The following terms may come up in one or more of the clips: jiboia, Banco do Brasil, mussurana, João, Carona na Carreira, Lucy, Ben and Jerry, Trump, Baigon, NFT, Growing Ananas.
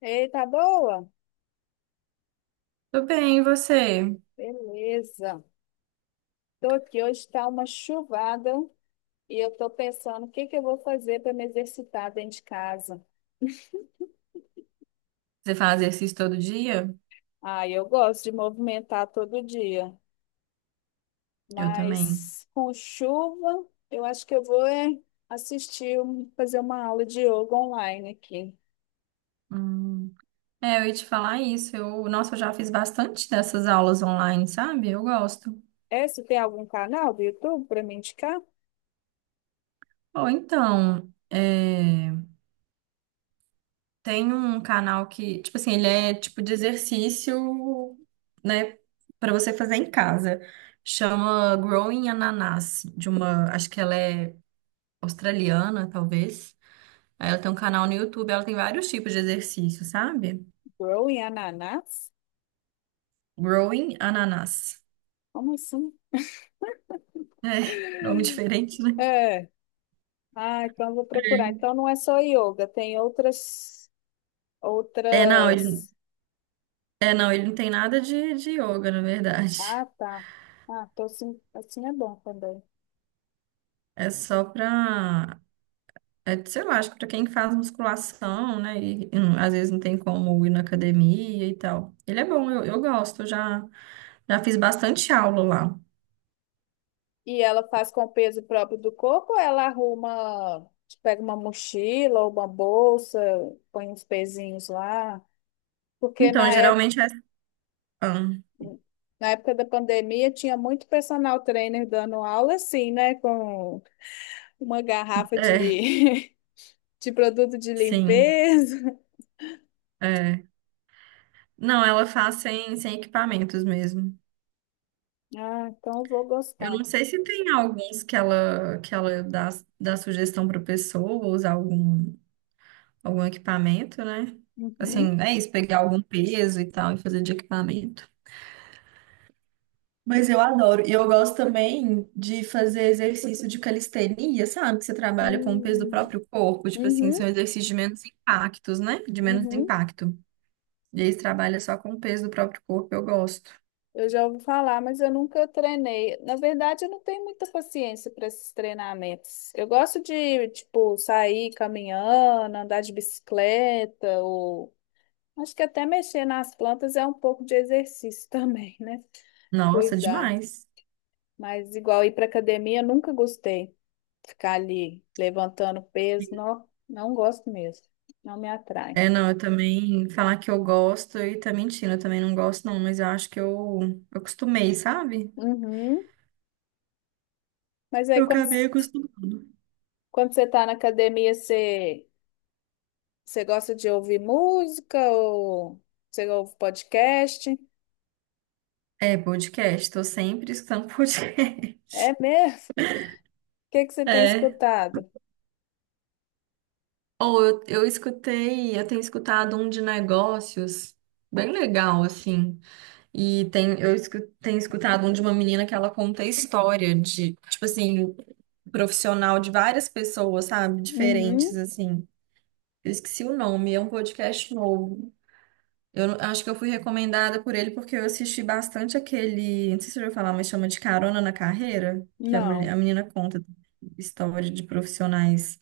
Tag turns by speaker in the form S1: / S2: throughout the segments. S1: Ei, tá boa?
S2: Tô bem, e você?
S1: Beleza. Tô aqui, hoje tá uma chuvada e eu tô pensando o que que eu vou fazer para me exercitar dentro de casa.
S2: Você faz exercício todo dia?
S1: Ah, eu gosto de movimentar todo dia,
S2: Eu também.
S1: mas com chuva, eu acho que eu vou assistir, fazer uma aula de yoga online aqui.
S2: Hum. É, eu ia te falar isso. Nossa, eu já fiz bastante dessas aulas online, sabe? Eu gosto.
S1: É, você tem algum canal do YouTube para me indicar?
S2: Ou então, tem um canal que, tipo assim, ele é tipo de exercício, né, pra você fazer em casa. Chama Growing Ananas, de uma, acho que ela é australiana, talvez. Aí ela tem um canal no YouTube, ela tem vários tipos de exercício, sabe?
S1: Growing Ananas?
S2: Growing Ananas.
S1: Como assim?
S2: É, nome diferente, né?
S1: É. Ah, então eu vou procurar. Então não é só yoga, tem outras.
S2: É, não, ele,
S1: Outras.
S2: é, não, ele não tem nada de yoga, na verdade.
S1: Ah, tá. Ah, tô assim, assim é bom também.
S2: É só pra, é, sei lá, acho que pra quem faz musculação, né? E às vezes não tem como ir na academia e tal. Ele é bom, eu gosto, eu já fiz bastante aula lá.
S1: E ela faz com o peso próprio do corpo ou ela arruma, tipo, pega uma mochila ou uma bolsa, põe uns pezinhos lá? Porque
S2: Então,
S1: na época,
S2: geralmente é. ah,
S1: Na época da pandemia tinha muito personal trainer dando aula assim, né? Com uma garrafa
S2: é,
S1: de, de produto de
S2: sim.
S1: limpeza.
S2: É. Não, ela faz sem equipamentos mesmo.
S1: Ah, então eu vou
S2: Eu
S1: gostar.
S2: não sei se tem alguns que ela dá sugestão para pessoa usar algum equipamento, né?
S1: Uhum.
S2: Assim, é isso, pegar algum peso e tal e fazer de equipamento. Mas eu adoro. E eu gosto também de fazer exercício de calistenia, sabe? Que você trabalha com o peso do
S1: Hum.
S2: próprio corpo. Tipo assim,
S1: Uhum.
S2: são exercícios de menos impactos, né? De menos
S1: Uhum.
S2: impacto. E aí você trabalha só com o peso do próprio corpo, eu gosto.
S1: Eu já ouvi falar, mas eu nunca treinei. Na verdade, eu não tenho muita paciência para esses treinamentos. Eu gosto de, tipo, sair caminhando, andar de bicicleta, ou acho que até mexer nas plantas é um pouco de exercício também, né?
S2: Nossa,
S1: Cuidar.
S2: demais.
S1: Mas igual ir para academia, eu nunca gostei. Ficar ali levantando peso, não, não gosto mesmo. Não me atrai.
S2: É, não, eu também falar que eu gosto e tá mentindo, eu também não gosto, não, mas eu acho que eu acostumei, sabe?
S1: Uhum. Mas aí
S2: Eu
S1: quando,
S2: acabei acostumando.
S1: quando você tá na academia, Você gosta de ouvir música ou você ouve podcast?
S2: É, podcast, tô sempre escutando podcast.
S1: É mesmo? O que que você tem
S2: É.
S1: escutado?
S2: Ou eu escutei, eu tenho escutado um de negócios, bem legal, assim. Tenho escutado um de uma menina que ela conta a história de, tipo assim, profissional de várias pessoas, sabe?
S1: Uhum.
S2: Diferentes, assim. Eu esqueci o nome, é um podcast novo. Eu não- Acho que eu fui recomendada por ele porque eu assisti bastante aquele, não sei se você já ouviu falar, mas chama de Carona na Carreira, que
S1: Não.
S2: a menina conta história de profissionais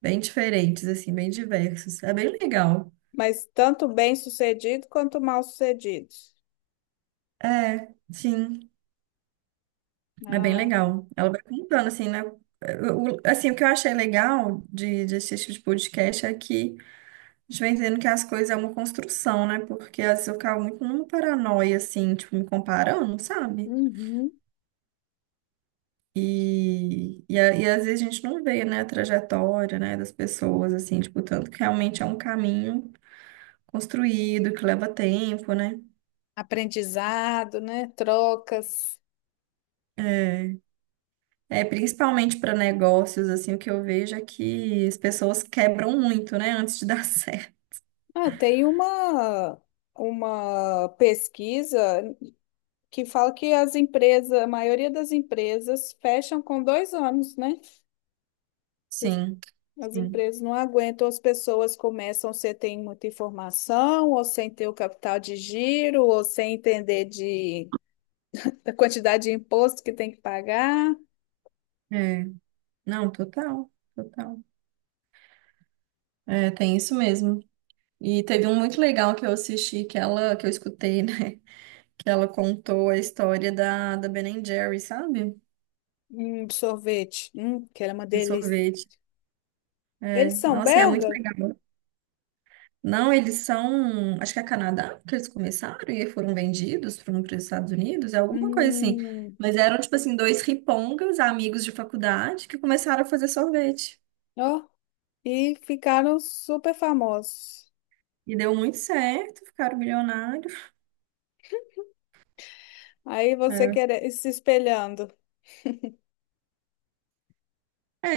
S2: bem diferentes, assim, bem diversos. É bem legal.
S1: Mas tanto bem-sucedido quanto mal-sucedido.
S2: É, sim, é bem
S1: Ah,
S2: legal. Ela vai contando, assim, né? O assim, o que eu achei legal de assistir esse tipo de podcast é que a gente vai entendendo que as coisas é uma construção, né? Porque às vezes eu ficava muito numa paranoia, assim, tipo, me comparando, sabe?
S1: uhum.
S2: E às vezes a gente não vê, né, a trajetória, né, das pessoas, assim, tipo, tanto que realmente é um caminho construído, que leva tempo, né?
S1: Aprendizado, né? Trocas.
S2: É, é principalmente para negócios, assim, o que eu vejo é que as pessoas quebram muito, né, antes de dar certo.
S1: Ah, tem uma pesquisa que fala que as empresas, a maioria das empresas fecham com 2 anos, né?
S2: Sim,
S1: As
S2: sim.
S1: empresas não aguentam, as pessoas começam sem ter muita informação, ou sem ter o capital de giro, ou sem entender de, da quantidade de imposto que tem que pagar.
S2: É. Não, total, total. É, tem isso mesmo. E teve um muito legal que eu assisti, que eu escutei, né, que ela contou a história da Ben and Jerry, sabe?
S1: Sorvete, que era uma
S2: De
S1: delícia.
S2: sorvete.
S1: Eles são
S2: Nossa, e é muito
S1: belga?
S2: legal. Não, eles são, acho que é Canadá que eles começaram e foram vendidos para os Estados Unidos, é alguma coisa assim.
S1: Hum,
S2: Mas eram, tipo assim, dois ripongas, amigos de faculdade, que começaram a fazer sorvete.
S1: ó, e ficaram super famosos.
S2: E deu muito certo, ficaram milionários.
S1: Aí você
S2: É,
S1: quer se espelhando.
S2: é,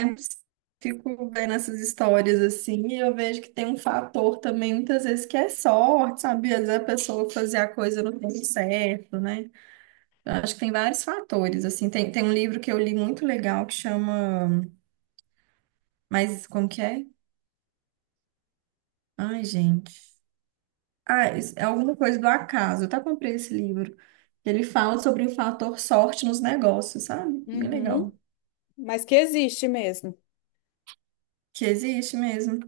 S2: Fico vendo essas histórias assim, e eu vejo que tem um fator também, muitas vezes, que é sorte, sabe? Às vezes a pessoa fazer a coisa no tempo certo, né? Eu acho que tem vários fatores, assim. Tem um livro que eu li muito legal que chama... Mas como que é? Ai, gente. Ah, é alguma coisa do acaso. Eu até comprei esse livro. Ele fala sobre o fator sorte nos negócios, sabe? Bem
S1: Uhum,
S2: legal.
S1: mas que existe mesmo.
S2: Que existe mesmo.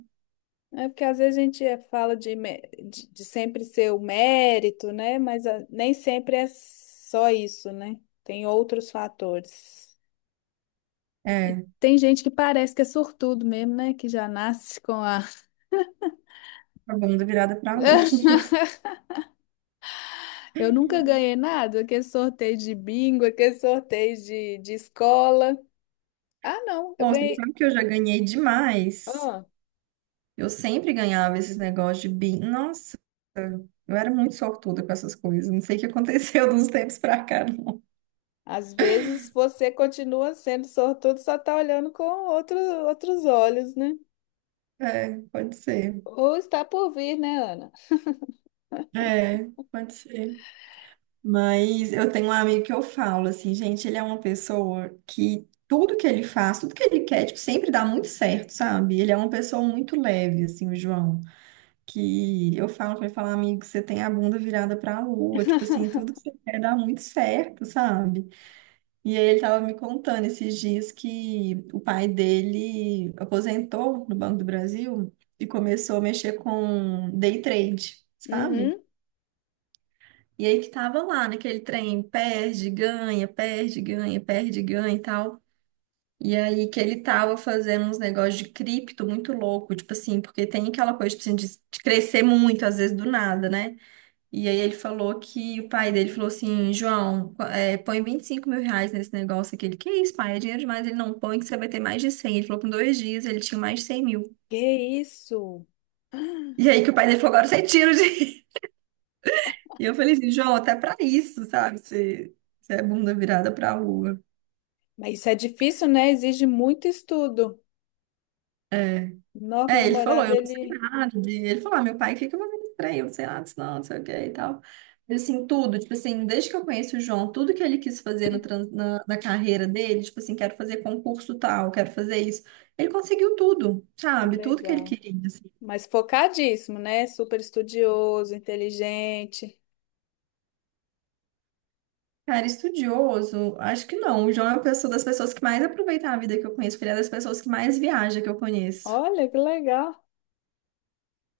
S1: É porque às vezes a gente fala de, de sempre ser o mérito, né? Mas ah, nem sempre é só isso, né? Tem outros fatores.
S2: É,
S1: Tem gente que parece que é sortudo mesmo, né? Que já nasce com a.
S2: a bunda virada pra lua.
S1: Eu nunca ganhei nada, aquele sorteio de bingo, aquele sorteio de escola. Ah, não, eu
S2: Nossa, você
S1: ganhei.
S2: sabe que eu já ganhei demais.
S1: Ah,
S2: Eu sempre ganhava esses negócios de bi. Nossa, eu era muito sortuda com essas coisas. Não sei o que aconteceu de uns tempos pra cá, não.
S1: às vezes você continua sendo sortudo, só tá olhando com outro, outros olhos, né?
S2: É, pode ser.
S1: Ou está por vir, né, Ana?
S2: É, pode ser. Mas eu tenho um amigo que eu falo assim, gente, ele é uma pessoa que tudo que ele faz, tudo que ele quer, tipo, sempre dá muito certo, sabe? Ele é uma pessoa muito leve, assim, o João. Que eu falo pra ele, falo amigo, você tem a bunda virada pra lua, tipo assim, tudo que você quer dá muito certo, sabe? E aí ele tava me contando esses dias que o pai dele aposentou no Banco do Brasil e começou a mexer com day trade, sabe?
S1: Uhum.
S2: E aí que tava lá naquele trem, perde, ganha, perde, ganha, perde, ganha e tal. E aí que ele tava fazendo uns negócios de cripto muito louco, tipo assim, porque tem aquela coisa tipo assim, de crescer muito, às vezes do nada, né? E aí ele falou que o pai dele falou assim, João, põe 25 mil reais nesse negócio aqui. Ele, que isso, pai, é dinheiro demais. Ele, não, põe que você vai ter mais de 100. Ele falou que em dois dias ele tinha mais de 100 mil.
S1: Que isso?
S2: E aí que o pai dele falou, agora você tira o dinheiro. E eu falei assim, João, até pra isso, sabe? Você é bunda virada pra lua.
S1: Mas isso é difícil, né? Exige muito estudo. Nossa, meu
S2: É, ele falou,
S1: namorado,
S2: eu não sei
S1: ele...
S2: nada de... Ele falou, ah, meu pai, o que que eu vou fazer pra ele? Eu não sei nada disso não, não sei o que e tal. Mas, assim, tudo, tipo assim, desde que eu conheço o João, tudo que ele quis fazer no trans- na, na carreira dele, tipo assim, quero fazer concurso tal, quero fazer isso. Ele conseguiu tudo,
S1: Que
S2: sabe? Tudo que ele
S1: legal.
S2: queria, assim.
S1: Mas focadíssimo, né? Super estudioso, inteligente.
S2: Cara, estudioso, acho que não. O João é uma pessoa das pessoas que mais aproveita a vida que eu conheço, porque ele é das pessoas que mais viaja que eu conheço.
S1: Olha, que legal.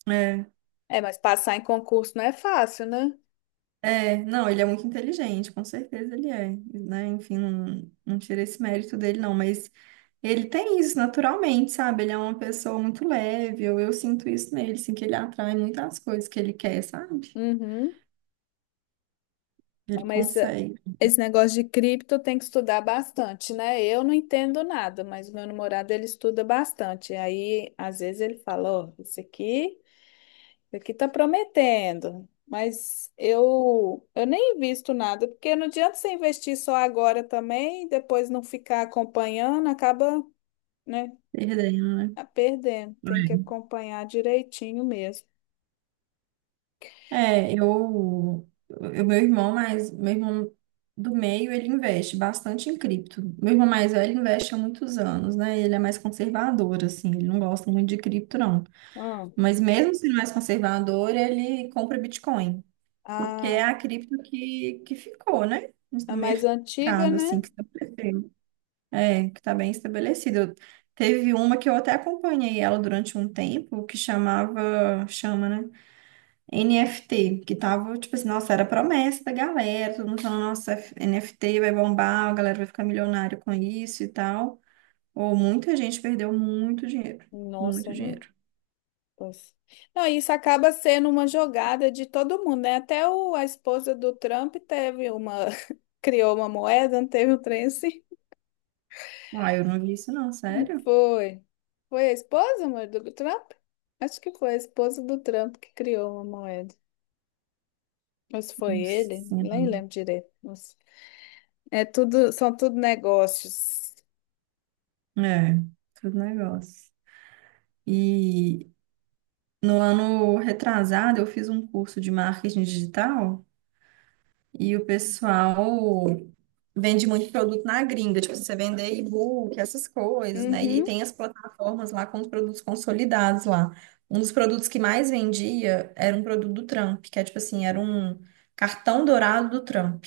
S2: É.
S1: É, mas passar em concurso não é fácil, né?
S2: É, não, ele é muito inteligente, com certeza ele é, né? Enfim, não, não tira esse mérito dele, não, mas ele tem isso naturalmente, sabe? Ele é uma pessoa muito leve, eu sinto isso nele, assim, que ele atrai muitas coisas que ele quer, sabe?
S1: Uhum.
S2: Ele
S1: Mas
S2: consegue,
S1: esse negócio de cripto tem que estudar bastante, né? Eu não entendo nada, mas o meu namorado, ele estuda bastante. Aí, às vezes, ele fala, ó, isso aqui... Aqui tá prometendo, mas eu nem invisto nada, porque não adianta você investir só agora também, e depois não ficar acompanhando, acaba, né,
S2: perdendo, né?
S1: a perdendo. Tem que acompanhar direitinho mesmo.
S2: É, eu, meu irmão mais, meu irmão do meio, ele investe bastante em cripto. Meu irmão mais velho investe há muitos anos, né? Ele é mais conservador, assim, ele não gosta muito de cripto, não.
S1: Ah,
S2: Mas mesmo sendo mais conservador, ele compra Bitcoin, porque
S1: a,
S2: é a cripto que ficou, né?
S1: a
S2: No
S1: mais antiga,
S2: mercado, assim,
S1: né?
S2: que estabeleceu. É, que está bem estabelecido. Teve uma que eu até acompanhei ela durante um tempo, chama, né? NFT, que tava, tipo assim, nossa, era a promessa da galera, todo mundo falando, nossa, NFT vai bombar, a galera vai ficar milionário com isso e tal. Ou muita gente perdeu muito dinheiro,
S1: Nossa,
S2: muito
S1: é mesmo.
S2: dinheiro.
S1: Pois. Não, isso acaba sendo uma jogada de todo mundo, né? Até o, a esposa do Trump teve uma, criou uma moeda, não teve um trem assim.
S2: Ah, eu não vi isso não, sério?
S1: Foi. Foi a esposa, amor, do Trump? Acho que foi a esposa do Trump que criou uma moeda. Ou se foi ele,
S2: Sim.
S1: nem lembro direito. Nossa. É tudo, são tudo negócios.
S2: É, tudo negócio. E no ano retrasado eu fiz um curso de marketing digital e o pessoal vende muito produto na gringa, tipo, você vender e-book, essas coisas, né? E
S1: Uhum.
S2: tem as plataformas lá com os produtos consolidados lá. Um dos produtos que mais vendia era um produto do Trump, que é tipo assim, era um cartão dourado do Trump.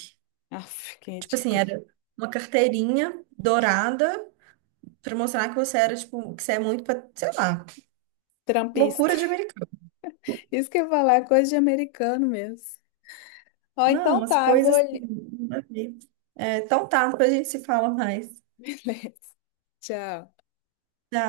S1: Aff, que
S2: Tipo assim,
S1: ridículo.
S2: era uma carteirinha dourada para mostrar que você era, tipo, que você é muito, pa- sei lá.
S1: Trumpista.
S2: Loucura de americano.
S1: Isso que eu ia falar é coisa de americano mesmo. Ó,
S2: Não,
S1: então
S2: umas
S1: tá, eu vou
S2: coisas assim.
S1: ali.
S2: Nada a ver. É, então tá, depois a gente se fala mais.
S1: Beleza. Tchau.
S2: Tchau.